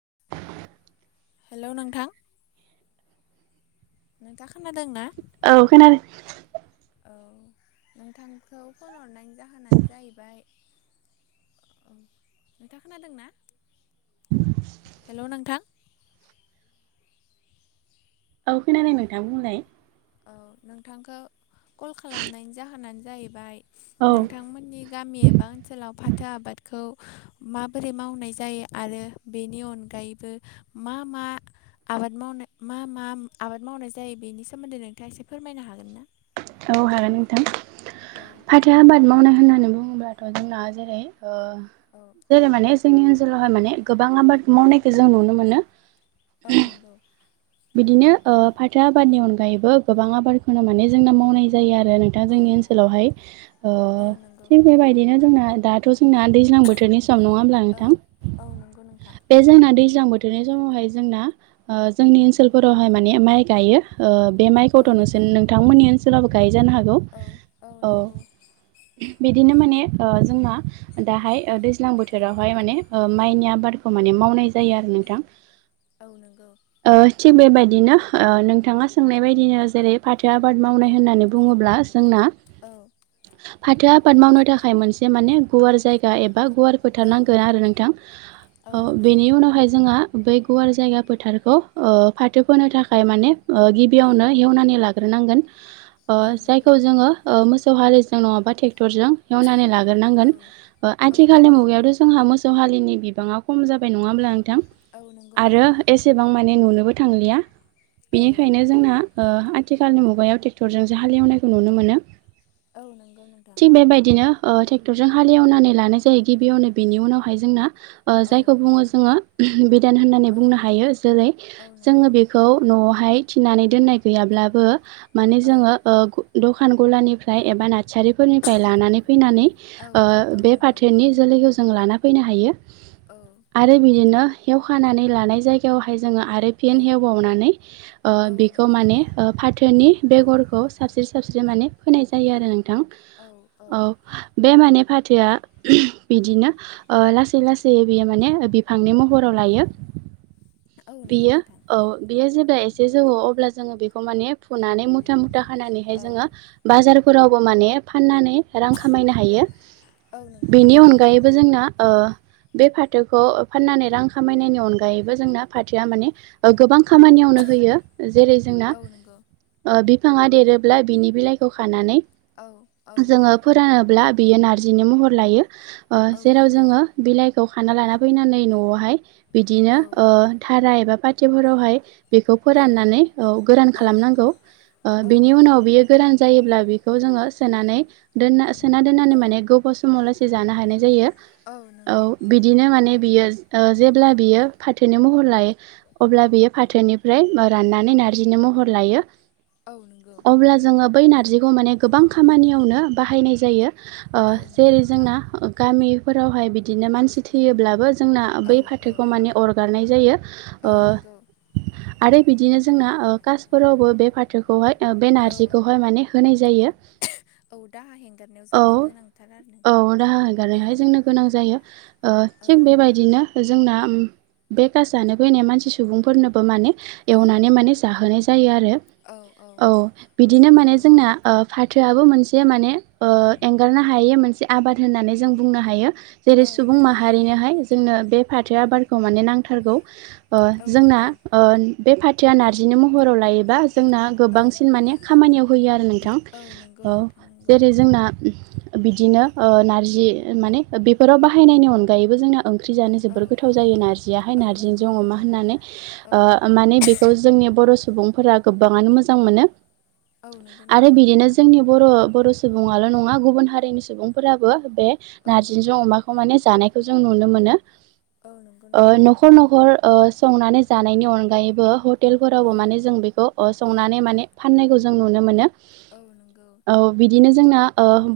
[inaudible] Hello नोंथां थाख औ खोनादो औ नोंथांखौ फन हरनायनि जाहोनानो जाहैबाय उम नोंथाङा खोनादोंना हेलौ नोंथां औ खोनादों नोंथां बुंलाय औ नोंथांखौ कल खालामनायनि जाहोनानो जाहैबाय औ नोंथांमोननि गामि एबा ओनसोलाव फाथो आबादखौ माबोरै मावनाय जायो आरो बेनि अनगायैबो मा मा आ बाद मावनाय मा मा आबाद मावनाय जायो बेनि सोमोन्दै नोंथाङा एसे फोरमायनो हागोन ना औ हागोन नोंथां औ फाथो आबाद मावनाय होननानै बुङोब्लाथ' जोंना जेरै ओ औ जेरै माने जोंनि ओनसोलावहाय माने गोबां आबाद मावनायखौ जों नुनो मोनो औ नंगौ बिदिनो ओ फाथो आबादनि अनगायैबो गोबां आबादखौनो माने जोंना मावनाय जायो आरो रो नोंथां औ जोंनि ओनसोलावहाय ओ औ नंगौ थिग बेबायदिनो जोंना दाथ' जोंना दैज्लां बोथोरनि समाव नङा होनब्ला औ औ नंगौ नोंथां नोंथां बे जोंना दैज्लां बोथ थोरनि समावहाय जोंना जोंनि ओनसोलफोरावहाय माने माइ गायो ओ बे औ माइखौथ' नोंसोन नंगौ नोंथांमोननि ओनसोलावबो गाय जानो हागौ औ औ अ नंगौ बिदिनो माने ओ जोंना दाहाय दैज्लां बोथोरावहाय माने माइनि आबादखौ माने मावनाय जायो आरो नो नोंथां औ नोंगौ ओ थिग बेबायदिनो ओ नोंथाङा सोंनाय बायदिनो जेरै फाथ थो आबाद औ मावनाय होनना बुङोब्ला जोंना औ फाथो आबाद मावनो थाखाय मोनसे माने गुवार जायगा एबा बा गुवार औ फोथारनांगोन आरो नोंथां औ नंगौ बेनि उनावहाय जोंहा बै गुवार जायगा फोथारखौ फाथो फोनो थाखाय माने औ गिबियावनो हेवनानै लाग्रोनांगोन औ नंगौ जायखौ जोङो मोसौ हा मोसौजों नङाब्ला टेक्टरजों एवनानै लाग्रोनागोन औ औ आथिखालनि नंगौ मुगायावथ जोंहा मोसौ हालिनि बिबांङा खम जाबाय नङा होनबा नोंथां औ नंगौ आरो नोंथां एसेबां मानि माने नुनोबो थांलिया औ बेनिखायनो जोंना आथिखालनि मुगायाव ट्रेक्टरजों जों हाल एवनायखौ नुनो मोनो औ नंगौ नोंथां थिग बेबायदिनो ट्रेक्टरजों हालेवनानै लानाय जायो गिबियावनो बिनि उनावहाय जोंना औ जायखौ बुङो जोङो बिदान होननानै औ बुंनो हायो जेरै औ जोङो नंगौ बेखौ न'आव हाय थिनानै दोननाय गैयाब्लाबो माने औ जोङो [unintelligible] खानगुलानिफ्राय एबा ना सारिफोरनिफ्राय लानानै फैनानै औ औ बे नंगौ फाथोनि जोलैखौ जों लाना फैनो हायो औ आरो बिदिनो एवखानानै लानाय जायगायावहाय आरो औ फिन एवबावनानै ओ औ बिखौ नंगौ माने नोंथां फाथोनि औ बेगरखौ सासे सारस्रो फोनाय जायो आरो नोंथां औ औ फाथोया बिदिनो लासै लासै बियो माने बिफांनि महराव लायो औ नंगौ बेयो नोंथां औ बेयो जेब्ला एसे जौआव अब्ला जोङो बेखौ माने फुनानै मुथा मुथा हानानैहाय औ जोङो बाजारफोरावबो माने फाननानै रां खामायनो हायो औ नंगौ बेनि नोंथां अनगायैबो जोंना बे फाथोखौ फाननानै रां खामायनायनि अनगायैबो जोंना फाथोवा गोबां खामानियावनो होयो जेरै जोंना औ नंगौ बिफाङा देरोब्ला बिनि बिलाइखौ खानानै औ औ जोङो फोरानोब्ला बियो नारजिनि महर लायो औ जेराव नंगौ जोङो बिलाइखौ खाना लाना फैनानै न'आवहाय बिदिनो औ थाराइ एबा पाथिफोरावहाय बेखौ औ फोराननानै गोरान खालामनांगौ औ बेनि उनाव नंगौ उनाव बियो गोरान जायोब्ला बेखौ जोङो सोनानै दोनना सोना दोननानै औ माने गोबाव समाव लासेै जानो हानाय जायो औ बिदिनो माने बियो जेब्ला बियो फाथोनि र लायो अब्ला बियो फाथोनिफ्राय राननानै नारजिनो महर लायो औ नंगौ अब्ला जोङो बै ना नारजिखौ माने गोबां खामानियावनो बाहायनाय जायो औ नंगौ जेरै नोंथां जोंना गामि फोरावहाय बिदिनो मानसि थैयोब्लाबो जोंना औ बै औ फाथोखौ माने अरगारनाय औ नंगौ आरो बिदिनो जोंना कासफोरावबो बे फाथोखौहाय बे औ नार्जिखौहाय माने होनाय जायो औ दाहा हेंगारनायाव औ जोंनो गोनांथार आरो नोंथां औ दाहा औ थिक बेबायदिनो जोंना बे खास जानो फैनाय होननाय मानसि सुबुंफोरनोबो माने औ एवनानै माने जाहोनाय ज जायो आरो औ बिदिनो माने नंगौ जोंना फाथोआबो मोनसे माने एंगारनो हायै मोनसे आबाद होननानै जों बुंनो हायो जेरै औ सुबुं नंगौ नोंथां माहारिनोहाय जोंनो बे फाथो आबादखौ माने नांथारगौ औ जोंना नंगौ बे फाथोआ नारजिनि महराव लायोबा जोंना औ गोबांसिन माने खामानियाव होयो आरो नोंथां औ नंगौ औ नोंथां नंगौ जेरै जोंना बिदिनो नारजि माने बेफोराव बाहायनायनि अनगायैबो जोंना ओंख्रि जानो औ जोबोर गोथाव जायो नारजि औ नंगौ न अमा नंगौ होनानै औ माने बेखौ जोंनि बर सुबुंफोरा गोबाङानो मोजां मोन औ नंगौ आरो नोंथां बिदिनो जोंनि बर' सुबुल' नङा गुबुन हारिनि सुबुंफोराबो बे औ नारजिजों अमाखौ माने जानायखौ जों नुनो मोनो औ नोंथां न'खर न'खर संनानै जानायनि अनगायैबो औ हटेलफोरावबो माने जों बेखौ औ संनानै माने फाननायखौ जों नुनो मोनो औ नंगौ औ बिदिनो जोंना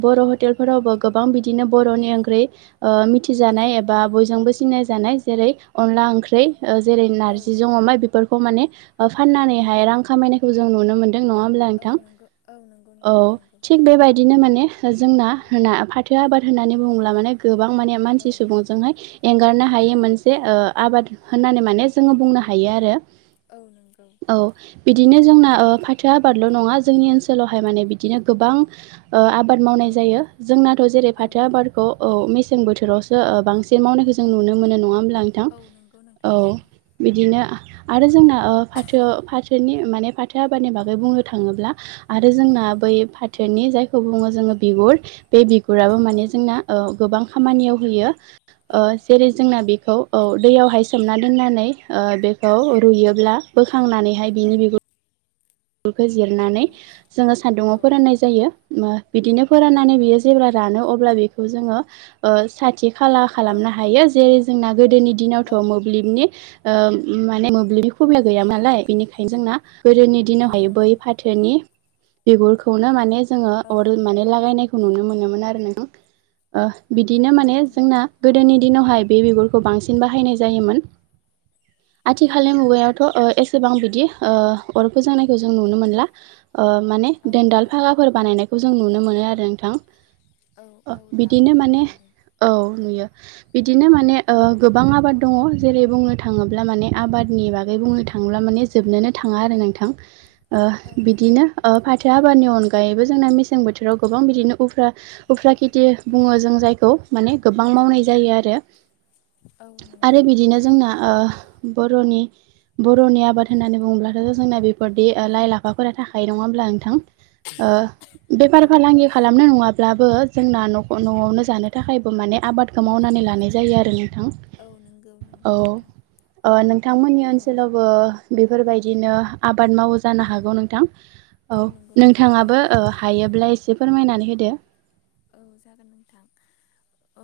बर' हटेलफोरावबो गोबां बिदिनो बर'नि ओंख्रै औ मिथिजानाय एबा बयजोंबो सिनायजानाय जेरै अनला औ ओंख्रि जेरै औ नारजिजों अमा बेफोरखौ माने औ फाननानैहाय रां नंगौ खामायनायखौ जों नुनो मोनो नङा हब्ला औ नोंथां नंगौ औ नंगौ औ नोंथां नंगौ थिक बेबायदिनो माने जोंना फाथु आबाद होन्नानै बुङोब माने गोबां माने मानसि औ सुबुंजोंहाय एंगारनो हायै औ मोनसे ओ आबाद होननानै माने जोङो बुंनो हायो आरो औ नंगौ औ बिदिनो जोंना फाथो आबाद ल' नङा जोंनि ओनसोलावहाय माने बिदिनो गोबां आबाद मावनाय औ जायो जोंनाथ' जेरै औ औ फाथो नंगौ आबादखौ मेसें बोथोर बोथोरावसो बांसिन मावनायखौ जों नुनो मोनो नङा होमब्ला नोंथां औ नंगौ नोंथां औ नंगौ। बिदिनो आरो जोंना फाथो फाथोनि माने फाथो आबादनि बागै बुंनो थाङोब्ला आरो औ जोंना बै फाथेरनि जायखौ बुङो जोङो बिगुर बे बिगुराबो औ माने जोंना गोबां खामानियाव होयो औ जेरै औ जोंना नंगौ बेखौ यावहाय सोमना दोननानै बेखौ औ रुयोब्ला बोखांनानैहाय औ बिनि बिगुर खौ जिरनानै औ जोङो औ सान्दुङाव फोराननाय जायो बिदिनो औ फोराननानै नंगौ बियो जेब्ला रानो अ अब्ला बेखौ जोङोथि खाला औ खालामनो हायो जेरै जोंना गोदोनि औ दिनावथ' मोब्लिबनि माने मोब्लिबनि खबि गैया नालाय बेनिखायनो जोंना गोदोनि दि औ बै नंगौ फाथोनि बिगुरखौनो माने जोङो औ अर माने लागायनायखौ नुनो मोनोमोन आरो नों बिदिनो औ माने नंगौ जोंना गोदोनि दिनावहाय बे बिगुरखौ बांसिन बाहायनाय जायोमोन आथिखालनि औ मुगायावथ' एसेबां बिदि अर फोजों नायखौ जों नुनो मोनला माने औ दोनदाल नंगौ भाखाफोर बानायनायखौ जों नुनो मोनो आरो औ नोंथां औ दाबो बिदिनो नुनो माने मोनो औ नुयो बिदिनो माने गोबां आबाद दङ जेरै बुंनो थाङोब्ला माने आबाद नि बागै बुंनो थाङोब्ला माने जोबनोनो थाङा आरो नोंथां औ नंगौ बिदिनो फाथो आबादनि अनगाै आनगायैबो जोंना मेसें बोथोराव गोबां बिदिनो्रा उफ्रा खेथि बुङो जों जायखौ माने गोबां मावनाय जायो आरो औ नंगौ आरो बिदिनो जोंना बरनि बर'नि आबाद होननानै बुङोब्लाथ' जोंना बे दि लाइ लाफाफोरा थाखाय नङााबब्ला नोंथां औ बेफार फालांगि खालामनो नङा अ्लाबो जोंना न'आवनो जानो थाखायबो माने आबादखौ मावनानै लानाय जायो आरो न नोंथां औ नंगौ नंगौ नोंथां औ नोंथांमोननि औ ओनसोलावबो बेफोरबायदिनो आबाद मावो जानो औ हागौ नोंथां औ नंगौ नोंथां नोंथाङाबो मावो हायोब्ला एसे फोरमायनानै होदो औ जागोन नोंथां औ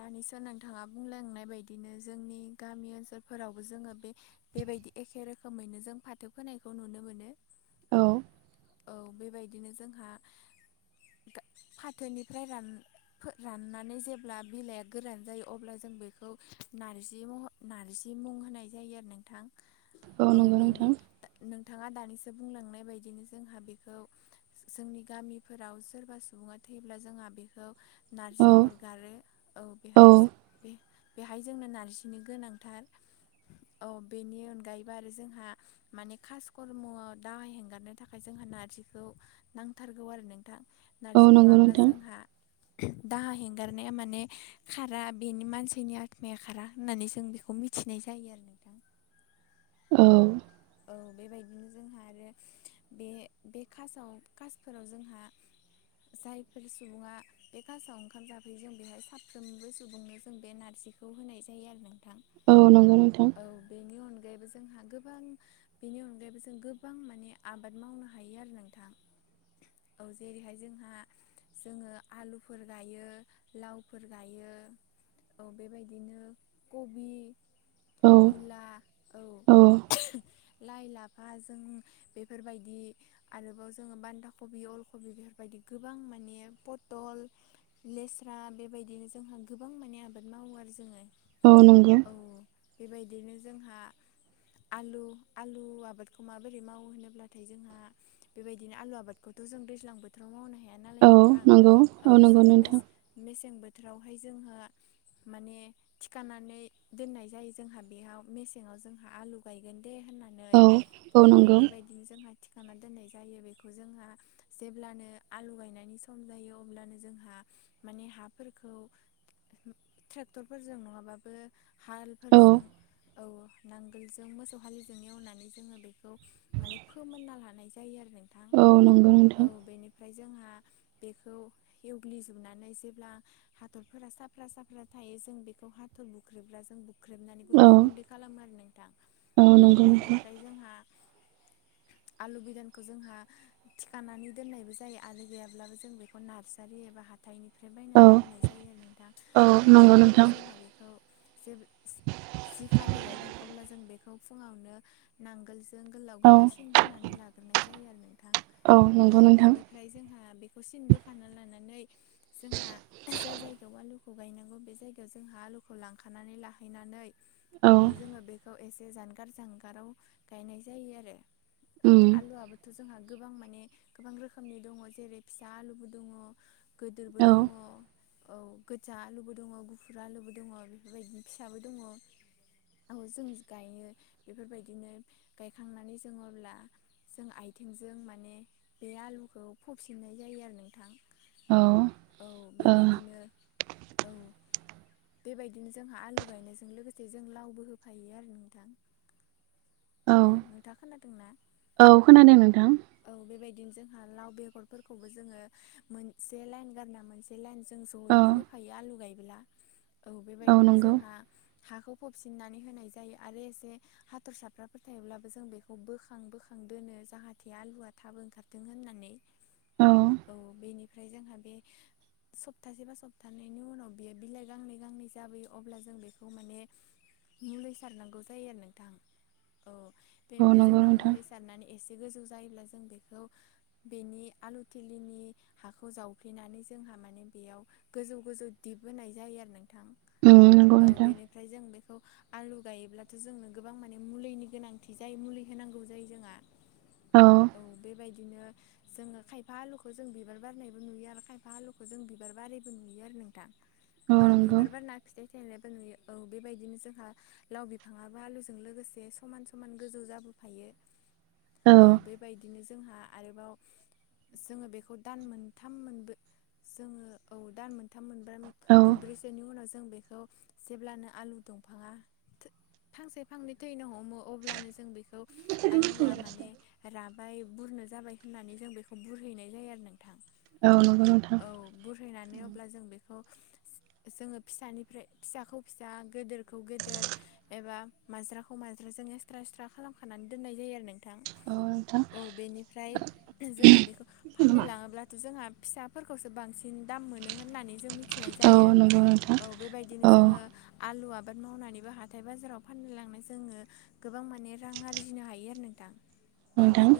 दानिसो नोंथाङा बुंलायांनाय बदिनो जोंनि गामि ओनसोलफोरावबो जोङो बे बेबायदि एखे रोखोमैनो जों फाथो फोनायखौ नुनो मोनो औ औ बेबायदिनो जोंहा फाथोनिफ्राय राननानै जेब्ला बिलाइया गोरान जायो अब्ला जों बेखौ नारजि महर नार्जि मुं होनाय जायो आरो नोंथां औ नंगौ बेनि नोंथां नोंथाङा दानिसो बुंलांनाय बायदिनोसै जोंहा बेखौ जोंनि गामिफोराव सोरबा सुबुङा थैयोब्ला जोंहा बेखौ औ नारजि अरगारो औ बेहाय बे बेहाय जोंनो नारजिनो गोनांथार औ बेनि अनगायैबो आरो जोंहा माने खास कर्मआव दाहा हेंगारनो थाखाय जोंहा नारजिखौ नांथारगौ आरो नोंथां औ नारजि नंगौ नङाब्ला नोंथां जोंहा दाहा हेंगारनाया माने खारा बेनि मानसिनि आत्माया खारा होननानै जों बेखौ मिथि खिनाय जायो आरो नोंथां औ औ बेबायदिनो जोंहा आरो बे कासाव कासफोराव जोंहा जायफोर सुबुङा बे कासाव ओंखाम जाफैयो जों बेहाय साफ्रोमबो सुबुंनो जों बे नार्स जिखौ होनाय जायो आरो नोंथां औ नंगौ नोंथां औ बेनि अनगायैबो जोंहा गोबां बेनि अनगायैबो जों गोबां माने आबाद मावनो हायो आरो नोंथां औ जेरैहाय जोंहा जोङो आलुफोर गायो लावफोर गायो औ बेबायदिनो कबि औ मुला औ लाइ लाफा जों बेफोरबायदि आरोबाव जोङो बान्दा कबि अल खबि बेफोर गोबां माने फथल लेस्रा बेबायदिनो जोंहा गोबां मान आबाद माव मावो आरो जोङो औ नंगौ औ बेबायदिनो जोंहा आलु आलु आबादखौ माबोरै मावो होनोब्लाथाय जोंहा बेबायदिनो आलु आबादखौथ जों दैज्लां बोथोराव मावनो हाया नालाय नों औ नांगौ औ नंगौ नोंथां मेसें बोथोरावहाय जोंङहा माने थिखानानै दोननाय जायो जोंहा बेयाव मेसेंङाव जो आलु गायनो दे होननानै औ औ नंगौ बेबादि जोङो थिखांना दोननाय जायो बेखौ जोंहा जेब्लानो आलु गायनायनि सम जायो अब्लानो जोंहा माने हाफोरखौ ट्रेक्टरफोरजों नङाबाबो औ हालफोरजों औ नांगोलजों मोसौ फालिजों एवनानै जोङो बेखौ माने फोमोनना लानाय जायो आरो औ नंगौ नोंथां ओमफ्राय जोंहा बेखौ एवग्लिजोबनानै जेब्ला हाथरफोरा साफा साफ्रा बे जों बेखौ हाथुर बुख्रेब जों बु बुख्रेबनानै औ गुन्दै गुन्दै खालामो आरो नोंथां औ नंगौ नोंथां बेनिफ्राय जोंहा आलु बिदानखौ जोंहा थिखानानै दोननायबो जायो आलु गैयाब्लाबो जों बेखौ नार्सारि एबा हाथाइनिफ्राय बायना औ लाबोनाय जायो नोंथां औ नंगौ अबेनिफ्राय नोंथां जोंहा बेखौ जि खालि गायगोन अब्ला जों बेखौ फुङावनो नांगोलजों गोलाव औ गोलावसिन बोनानै लाग्रोनाय जायो आरो औ नंगौ नोंथां बेनिफ्राय जोंहा सिन बोखा लानानै जोंहा ज जायगायाव आलुखौ गायनांगौ बे जायगायाव जोंहा लाखानानै लाखानानै औ बेखौ जोङो एसे जानो गार जांगाराव गायनाय जायो आरो औ उम आलुआबोथ जोंहा गोबां माने गोबां रोखोमनि दङ जेरै फिसा आलुबो दङ गोदोरबो औ दङ औ गोजा आलुबो दङ गुफुर आलुबो दङ बेफोरबायदिनो फिसाबो दङ जों गायो बेफोरबायदिनो गायखांनानै जोङो अब्ला जों आथिंजों माने बे आलुखौ फबफिननाय जायो आरो नोंथां औ ओ बेबायदिनो औ बेबायदिनो जोंहा आलु गायनायजों लोगोसे जों लावबो होफायो आरो नोंथां औ नोंथाङा खोनादोंना औ खोनादों नोंथां औ बेबायदिनो जों लाव बेगरफोरखंबो जोङो मोनसे लाइन गारना‌ मोनसे जों औ जयैनो होफायो आलु गायब्ला औ बेबायदिनो जोंहा हाखौ फबसिननानै होनाय जायो आरो एसे हाथरसाफ्रा फोथायब्लाबो जों बेखौ बोखां बोखां दोनो जाहाथे आलुआ थाबो ओंखारदों होननानै औ बेनिफ्राय जोंहा बे सप्तासे बा सप्तानैनि उनाव बियो बिलाइ गांनै गांनै जाबोयो अब्ला जों बेखौ माने मुलि सारनांगौ जायो आरो नोंथां औ औ बेनिफ्राय नंगौ जोंहा नोंथां मुलि सारनानै एसे गोजौ जायोब्ला जों बेखौ बेनि आलु थिलिनि हाखौ जावफ्लेनानै जोंहा माने बेयाव गोजौ गोजौ दिप होनोनाय जायो आरो न उम नंगौ औ नोंथां बेनिफ्राय जों बेखौ आलु गायोब्लाथ' जोंनो गोबां माने मुलिनि गोनांथि जायो मुलि होनांगौ जायो जोंहा औ बेबायदिनो जोङो खायफा आलुखौ जों बिबार बारनायबो नुयो आरो खायफा आलुखौ जों बिबार बारैबो नुयो आरो नोंथां औ बिबार बारना खिथाय थायनो न औ बेबायदिनो जोंहा लाव बिफां आलुजों लोगोसे समान समान गोजौ जाबोफायो औ बेबायदिनो जोंहा आरोबाव जोङो बेखौ दान मोनथाम मोनबो जोङो औ दान मोनथाम मोनबो औ मोनब्रैसेनि उनाव ज जों बेखौ जेब्लानो आलु दंफाङा फांसे फांनै थैनो हमो अब्ल जों बेखौ आलुआ माने राबाय बुरनो जाबाय होननानै जों बेखौ बुरहैनाय जायो आरो न थां औ नंगौ नोंथां औ बुरहैनानै अब्ला जों बेखौ जोङो फिसानिफ्राय फिसाखौ फिसा गेदेरखौ गेदेर एबा माज्राखौ माजा जों एक्सट्रा एक्सट्रा खालामनानै दोननाय जायो आरो औ नोंथां नों औ बेनिफ्राय जोंहा बेखौ फाननो लाङोब्लाथ' जोंहा फिसाफोरखौसो बांसिन दाम मोनो होननानै जों मिथि फिसिनाय औ जायो नंगौ नोंथां औ बेबायदिनो औ जोङो आलुआ आबाद मावनानैबो हाथाय बाजाराव फान लांनाय जोङो गोबां माने रां आरजिनो हायो आरो नों दां नोंथां